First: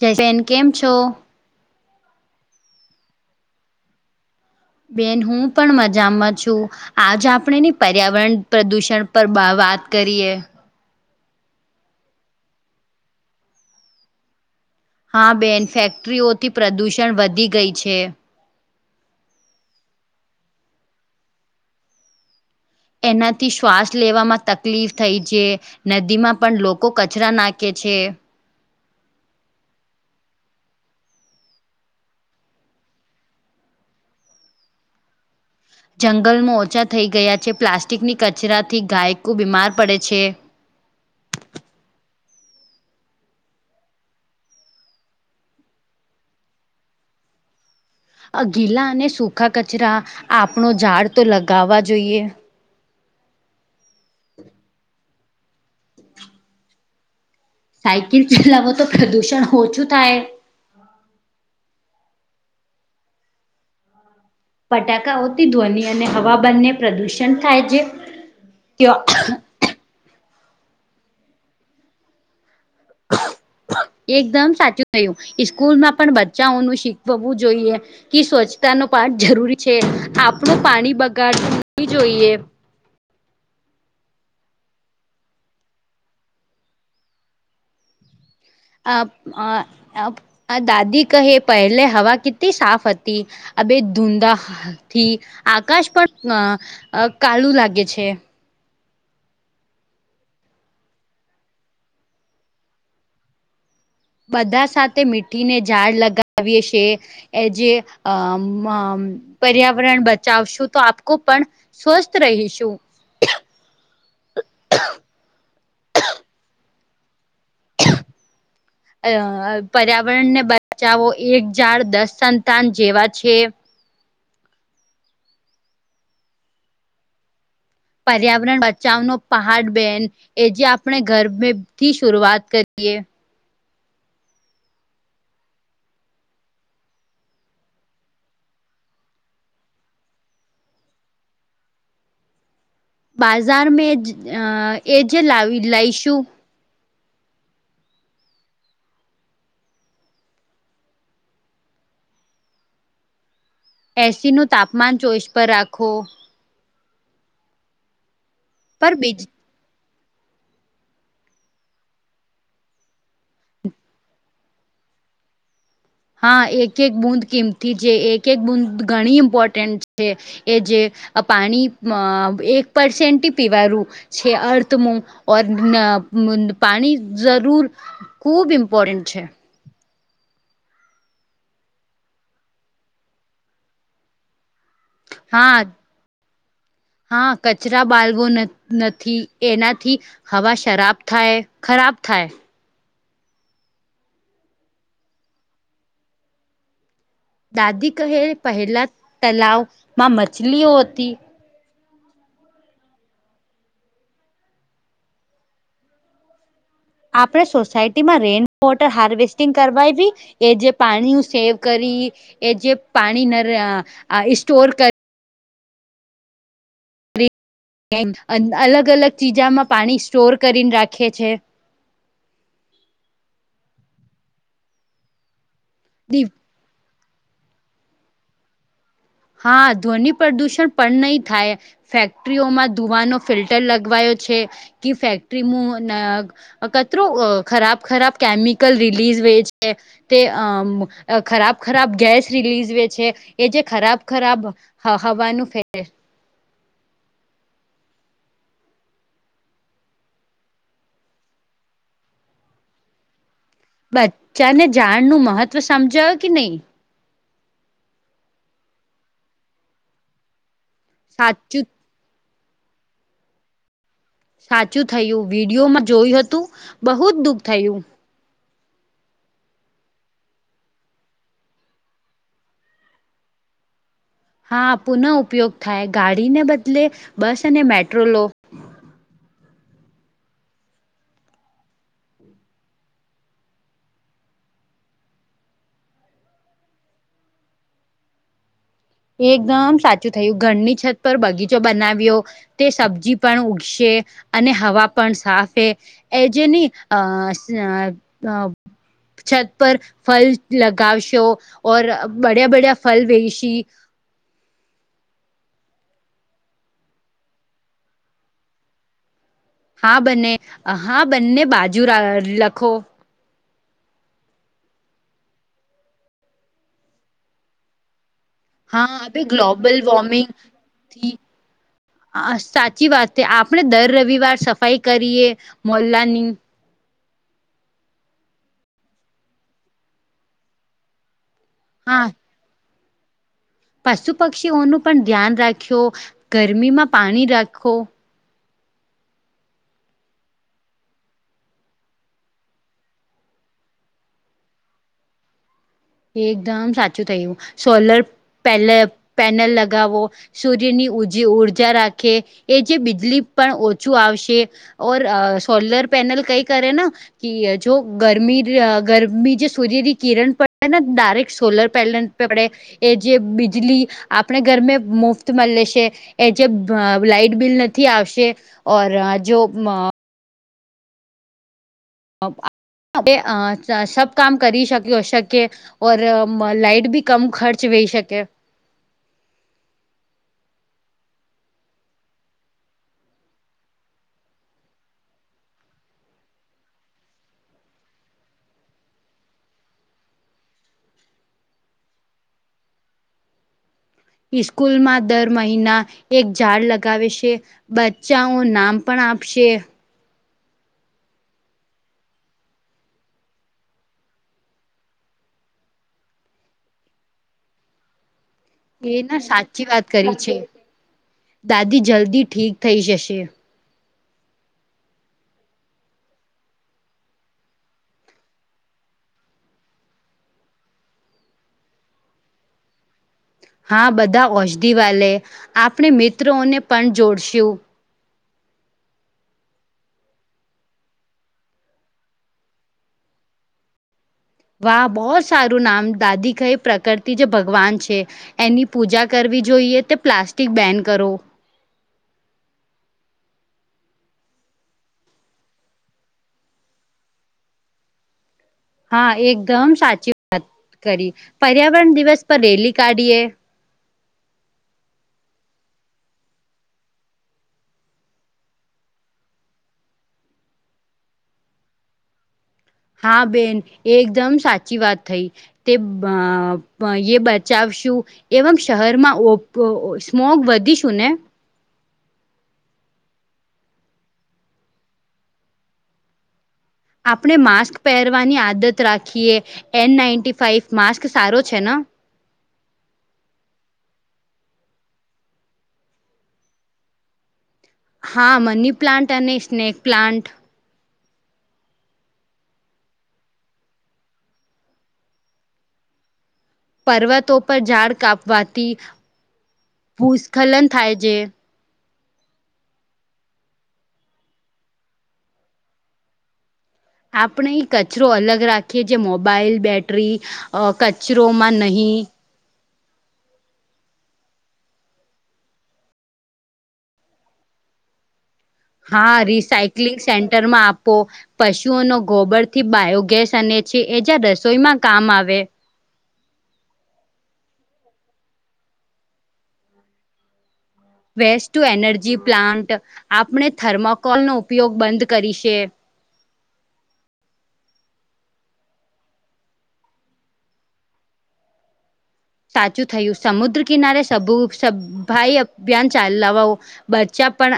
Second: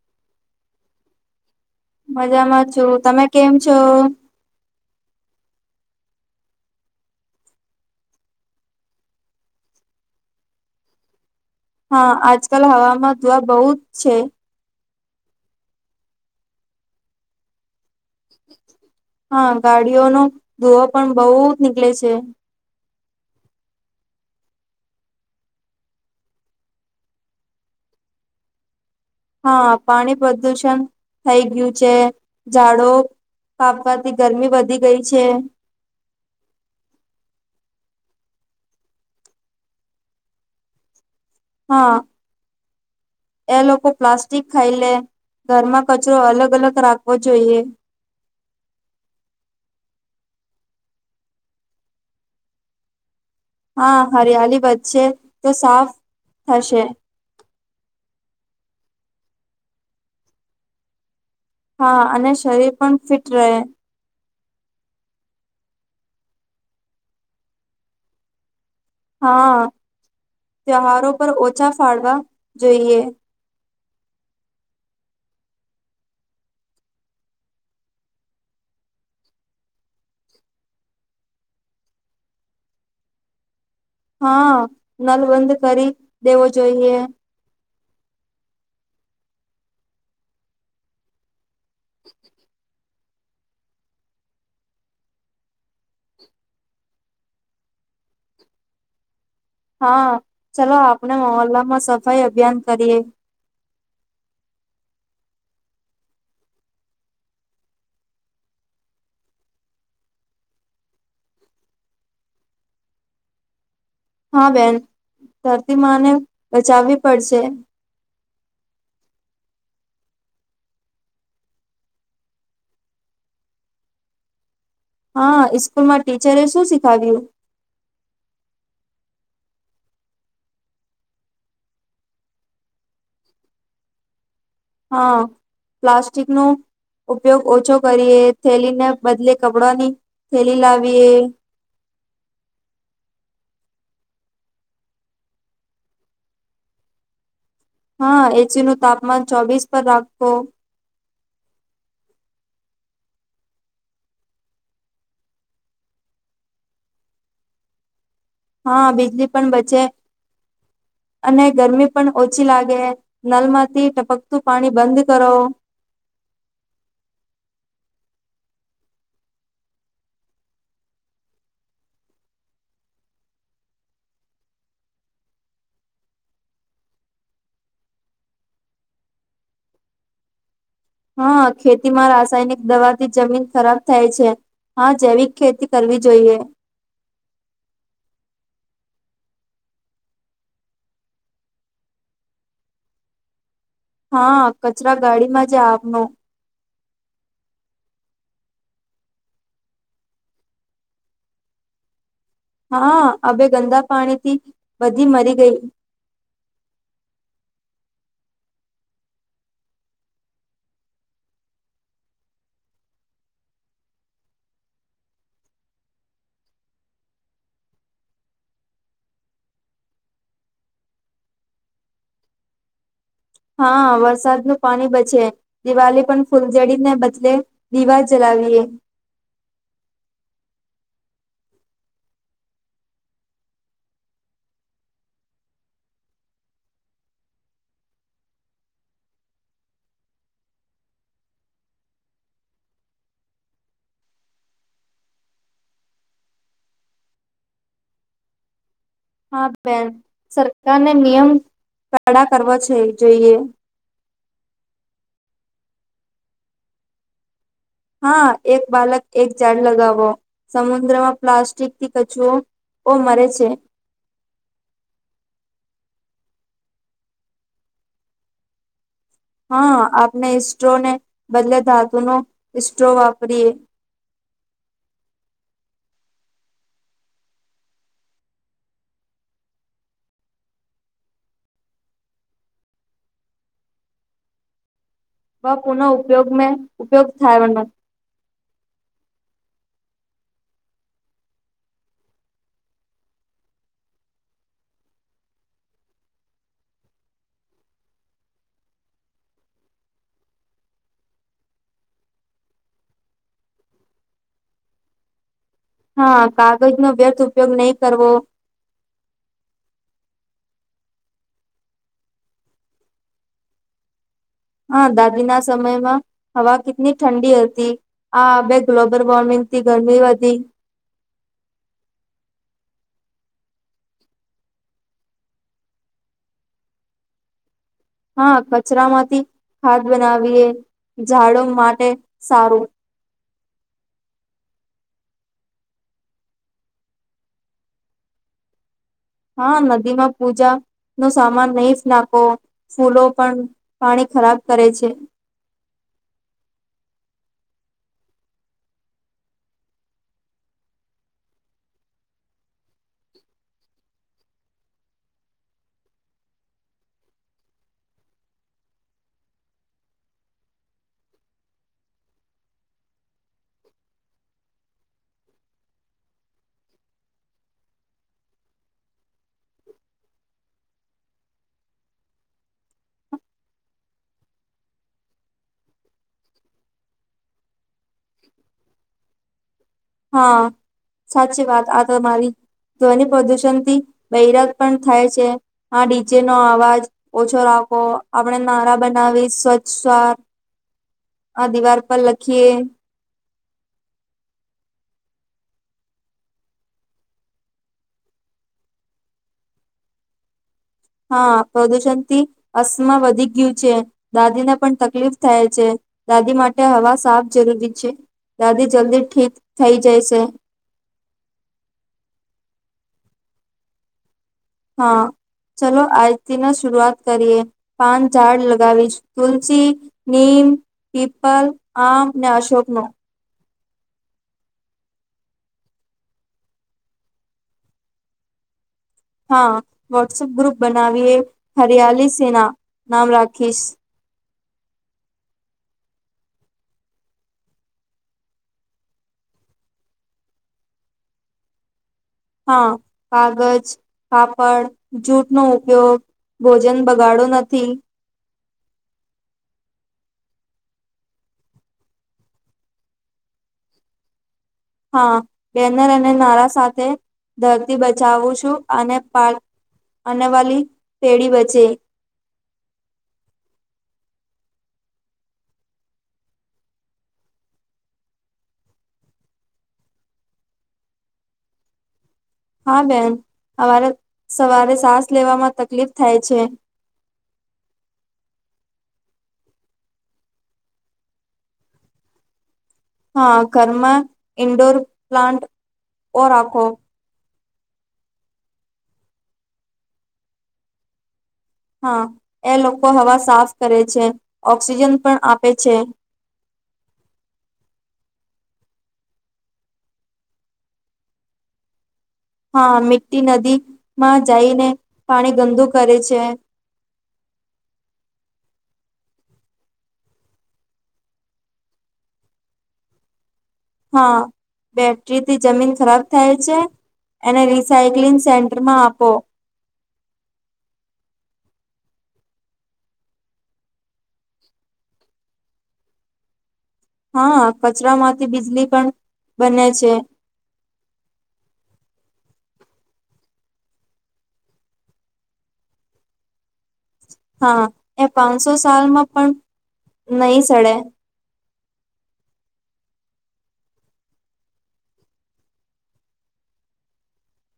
જયફેન કેમ છો. મજામાં છું તમે કેમ છો. બેન હું પણ મજામાં છું. આજ આપણે ની પર્યાવરણ પ્રદૂષણ પર વાત કરીએ. હા આજકાલ હવામાં દુઆ બહુ જ છે. હા બેન ફેક્ટરીઓથી પ્રદુષણ વધી ગઈ છે. હા ગાડીઓનો ધોવો પણ બહુ જ નીકળે છે. એનાથી શ્વાસ લેવામાં તકલીફ થઈ છે. નદી માં પણ લોકો કચરા નાખે છે. હા પાણી પ્રદુષણ થઈ ગયું છે ઝાડો. પાપવાથી ગરમી વધી ગઈ છે. જંગલમાં ઓછા થઈ ગયા છે પ્લાસ્ટિકની કચરા થી ગાયકો બીમાર પડે છે. હા એ લોકો પ્લાસ્ટિક ખાય લે. ઘરમાં કચરો અલગ અલગ રાખવો જોઈએ. ગીલા અને સૂખા કચરા આપણો ઝાડ તો લગાવવા જોઈએ. હા હરિયાળી વધશે તો સાફ થશે. સાયકલ ચલાવો તો પ્રદુષણ ઓછું થાય. હા અને શરીર પણ ફિટ રહે. ફટાકાઓતી ધ્વનિ અને હવા બંને પ્રદૂષણ થાય છે. હા ત્યહારો પર ઓછા ફાળવા જોઈએ. એકદમ સાચું નયું સ્કૂલ માં પણ બચ્ચાઓનું શીખવવું જોઈએ. કે સ્વચ્છતા ન પાઠ જરૂરી છે આપણ પાણી બગાડતું નહી જોઈએ. હા નલબંધ કરી દેવો જોઈએ. આ અ અ દાદી કહે પહેલે હવા કેટલી સાફ હતી આ બે ધૂંધાથી આકાશ પણ અ કાલું લાગે છે. હા ચલો આપણે મોલ્લામાં સફાઈ અભિયાન કરીએ બધા સાથે મીઠીને ઝાડ લગાવીએ છે. એ જે અ મ પર્યાવરણ બચાવશું તો આપકો પણ સ્વસ્થ રહીશું હા બેન ધરતી માને બચાવવી પડશે અ પર્યાવરણ ને બચાવો એક ઝાડ દસ સંતાન જેવા છે. હા ઈસ્કુલ માં ટીચરે શું શીખાવ્યું? પર્યાવરણ બચાવનો પહાડ બેન એ જે આપણે ઘર થી શરૂઆત કરીએ હા પ્લાસ્ટિક નું ઉપયોગ ઓછો કરીએ થેલીને બદલે કપડાની થેલી લાવીએ બાજાર જ મે અ એ જે લાવી લઈશું હા એચયુ નું તાપમાન ચોવીસ પર રાખો એસીનું તાપમાન ચોઈસ પર રાખો હા પર બીજ બીજલી પણ બચે અને ગરમી પણ ઓછી લાગે નલમાંથી ટપકતું પાણી બંધ કરો. હા એક એક બૂદ કિમતી છે એક એક બૂદ ઘણી ઇમ્પોર્ટન્ટ છે. એ જે પાણી મ એક પરસેન્ટથી પીવારુ છે અર્થ મુ [unintelligible] પાણી જરૂર ખુબ ઇમ્પોર્ટન્ટ છે. હા ખેતી માં રાસાયણિક દવાથી જમીન ખરાબ થાય છે. હા જૈવિક હા ખેતી કરવી જોઈએ હા કચરા બાલવો નથ નથી એનાથી હવા શરાબ થાય ખરાબ થાય હા કચરા ગાડીમાં જ આપનો દાદી કહે પહેલા તલાાવમાં મછલીઓ હોતી હા અવે ગંદા પાણી થી બધી મરી ગઈ. આપણે સોસાયટી માં રેઇન વોટર હાર્વેસ્ટિંગ કરવાયવી એ જે પાણીનું સેવ કરી એ જે પાણી ન સ્ટોર કરી અલગ અલગ ચીજામાં પાણી સ્ટોર કરીને રાખે છે. હા વરસાદ નું પાણી બચે દિવાળી પણ ફૂલ જડીનને બદલે રીવા જલાવીએ હા ધ્વનિ પ્રદુષણ પણ નહી થાય ફેક્ટરીઓમાં ધુવાનો ફિલ્ટર લગવાયો છે કે ફેક્ટરી મુ ન અ કચરો ખરાબ ખરાબ કેમિકલ રિલીઝ વેય છે. તે અ ખરાબ ખરાબ ગેસ રિલીઝ વે છે એ જે ખરાબ ખરાબ હ હવાનું ફેરે હા બેન સરકારને નિયમ કડા કરોવા છે જોઈએ બચ્ચાને જાડ નું મહત્વ સમજાયો કે નહી હા એક બાલક એક ઝાડ લગાવો સમુદ્રમાં સાચું પ્લાસ્ટિક થી કચુંઓ ઓ મરે છે. સાચું થયું વિડીયોમાં જોયું હતું બહુ જ દુઃખ થયું હા આપણે ઇસ્ટ્રો ને બદલે ધાતુનો ઇ સ્ટ્રો વાપરીયએ હા પુનઃ ઉપયોગ થાય ગાડીને બદલે બસ અને મેટ્રો લો બ પુન ઉપયોગમાં ઉપયોગ થાય વન એકદમ સાચું થયું ઘરની છત પર બગીચો બનાવ્યો. તે સબ્જી પણ ઉગશે અને હવા પણ સાફે એજ નહી અ સ અ છત પર ફલ લગાવશો ઓર બડ્યા બડ્યા ફલ વેશી હા કાગજ નો વ્યર્થ ઉપયોગ નહીં કરવો. હા બને હા બંને બાજુ લખવો હા દાદી ના સમયમાં હવા કેટલી ઠંડી હતી આ. ગ્લોબલ હવે વોર્મિંગ થી ગ્લોબલ ગરમી વોર્મિંગ વધી. હા. આ સાચી વાત છે આપણે દર રવિવાર સફાઈ કરીએ મહોલ્લાની. હા કચરા માંથી ખાદ બનાવીએ ઝાડો માટે હા સારું. પશુ પક્ષીઓનું પણ ધ્યાન રાખ્યો ગરમીમાં પાણી રાખો. હા નદીમાં પૂજા નો સામાન નહી જ નાખો. ફૂલો પણ પાણી ખરાબ કરે છે. એકદમ સાચું થયું સોલર પેલ પેનલ લગાવો. સૂર્યની ઉજે ઊર્જા રાખે એ જે બીજલી પણ ઓછું આવશે. ઓર સોલર પેનલ કઈ કરે ના જો ગરમી ગરમી જે સૂર્યની કિરણ પણ એન ડાયરેક્ટ સોલર પેનલ પેડે. એ જે બીજલી આપણે ઘરમે મુફ્ત મ લે છે. એ જે લાાઈટ બિલ નથી આવશે ઓર જો સબ કામ કરી શકયો શકે. ઓર લાઈટ ભી કમ ખર્ચ વેહી શકે. હા સાચી વાત આ તો મારી. ધ્વનિ પ્રદુષણથી બૈરાત પણ થાય છે આ ડીચેનો અવાજ. ઓછો રાખવો આપણે નારા બનાવી સ્વચ્છ આ દિવાર પર લખીએ. ઇસ્કૂલમાં દર મહિના એક ઝાડ લગાવે છે. બચ્ચાઓ નામ પણ આપશે. હા પ્રદુષણ થી અસમા વધી ગયું છે દાદીને પણ તકલીફ થાય છે. દાદી માટે હવા સાફ જરૂરી છે દાદી એ જલ્દી ના ઠીક સાચી થઈ વાત જાય કરી છે. દાદી જલ્દી ઠીક થઈ જશે. હા ચલો આજથી ન શરૂઆત કરીએ. પાન ઝાડ લગાવીશ તુલસી નીમ. પીમ્પલ એપલ આમ ને અશોક નો હા બધા ઔષધિ વાલે આપણે મિત્રોને પણ જોડશું. હા વોટ્સપ ગ્રુપ બનાવીએ હરિયાલી સેના નામ રાખીશ. વાહ બહ જ સારું નામ દાદી કઈ પ્રકતિ જે ભગવાન છે. એની પૂજા કરવી જોઈએ તે પ્લાસ્ટિક બેન કરો. હા કાગજ પાપડ જૂટ નો ઉપયોગ ભોજન બગાડો નથી. હા એકદમ સાચી વાત કરી પર્યાવરણ દિવસ પર રેલી કાઢીએ. હા બેનર અને નારા સાથે ધરતી બચાવું છું અને આને વાલી પેઢી બચે. હા બેન એકદમ સાચી વાત થઈ. તે એ બચાવશું. એવ મ શહેરમાં ઓ સ્મોગ વધીશું ને હા બેન અમારે સવારે સાસ લેવામાં તકલીફ થાય છે. આપણે માસ્ક પહેરવાની આદત રાખીએ એન નાઈન્ટી ફાઈવ માસ્ક સારો છે ને હા ઘરમા ઇન્ડોર પ્લાન્ટ ઓ રાખો હા મની પ્લાન્ટ અને સ્નેક પ્લાન્ટ હા એ લોકો હવા સાફ કરે છે ઓક્સિજન પણ આપે છે. પર્વતો પર ઝાડ કાપવાથી ભૂસ્ખલન થાય છે. હા મીટી નદી માં જઈને પાણી ગંદુ કરે છે. આપણે એ કચરો અલગ રાખીએ, જે મોબાઈલ, બેટરી અ કચરોમાં નહીં. હા, બેટરી થી જમીન ખરાબ થાય છે, અને ને રિસાયક્લિંગ સે હા, રિસાયક્લિંગ સેન્ટરમાં આપો. પશુઓનો ગોબર થી બાયોગેસ અને છે, એ જ્યા રસોઈમાં કામ આવે. હા, કચરા માંથી વીજળી પણ બને છે. વેસ્ટુ-એનર્જી પ્લાન્ટ આપણે થર્મકોલ નો ઉપયોગ બંધ કરી છે. હા, એ પાંચસો સાલમાં પણ નહી સડે. સાચું થયું, સમુદ્ર કિનારે સ સફાઈ અભિયાન ચલાવઓ. બચ્ચા પણ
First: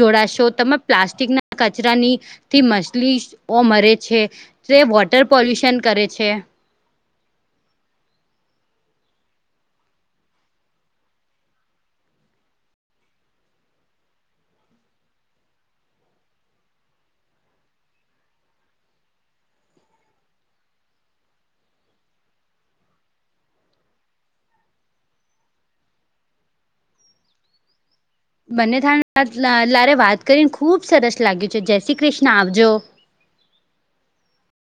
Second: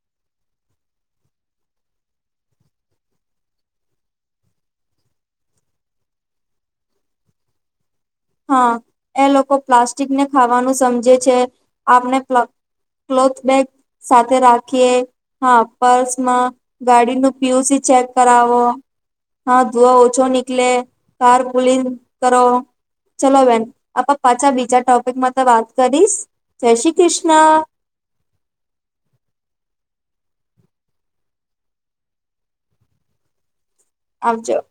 જોડાશો, તમે પ્લાસ્ટિકના કચરાની. થી મછલીઓ મરે છે, તે વોટર પોલ્યુશન કરે છે. હા, એ લોકો પ્લાસ્ટિકને ખાવાનું સમજે છે, આપને ક્લોથ બેગ સાથે રાખીએ. હા, પર્સમાં ગાડી નું પી. યુ. સી ચેક કરાવો. હા, ધુઆ ઓછો નીકલે, કાર પુલીન કરો. ચલો, વેન, આપ પાછા બીજા ટોપિકમાં તો વાત કરીશ. જય શ્રી કૃષ્ણ. બંને થાય, લારે વાત કરીને ખુબ સરસ લાગ્યું છે. જય શ્રી કૃષ્ણ. આવજો. આવજો.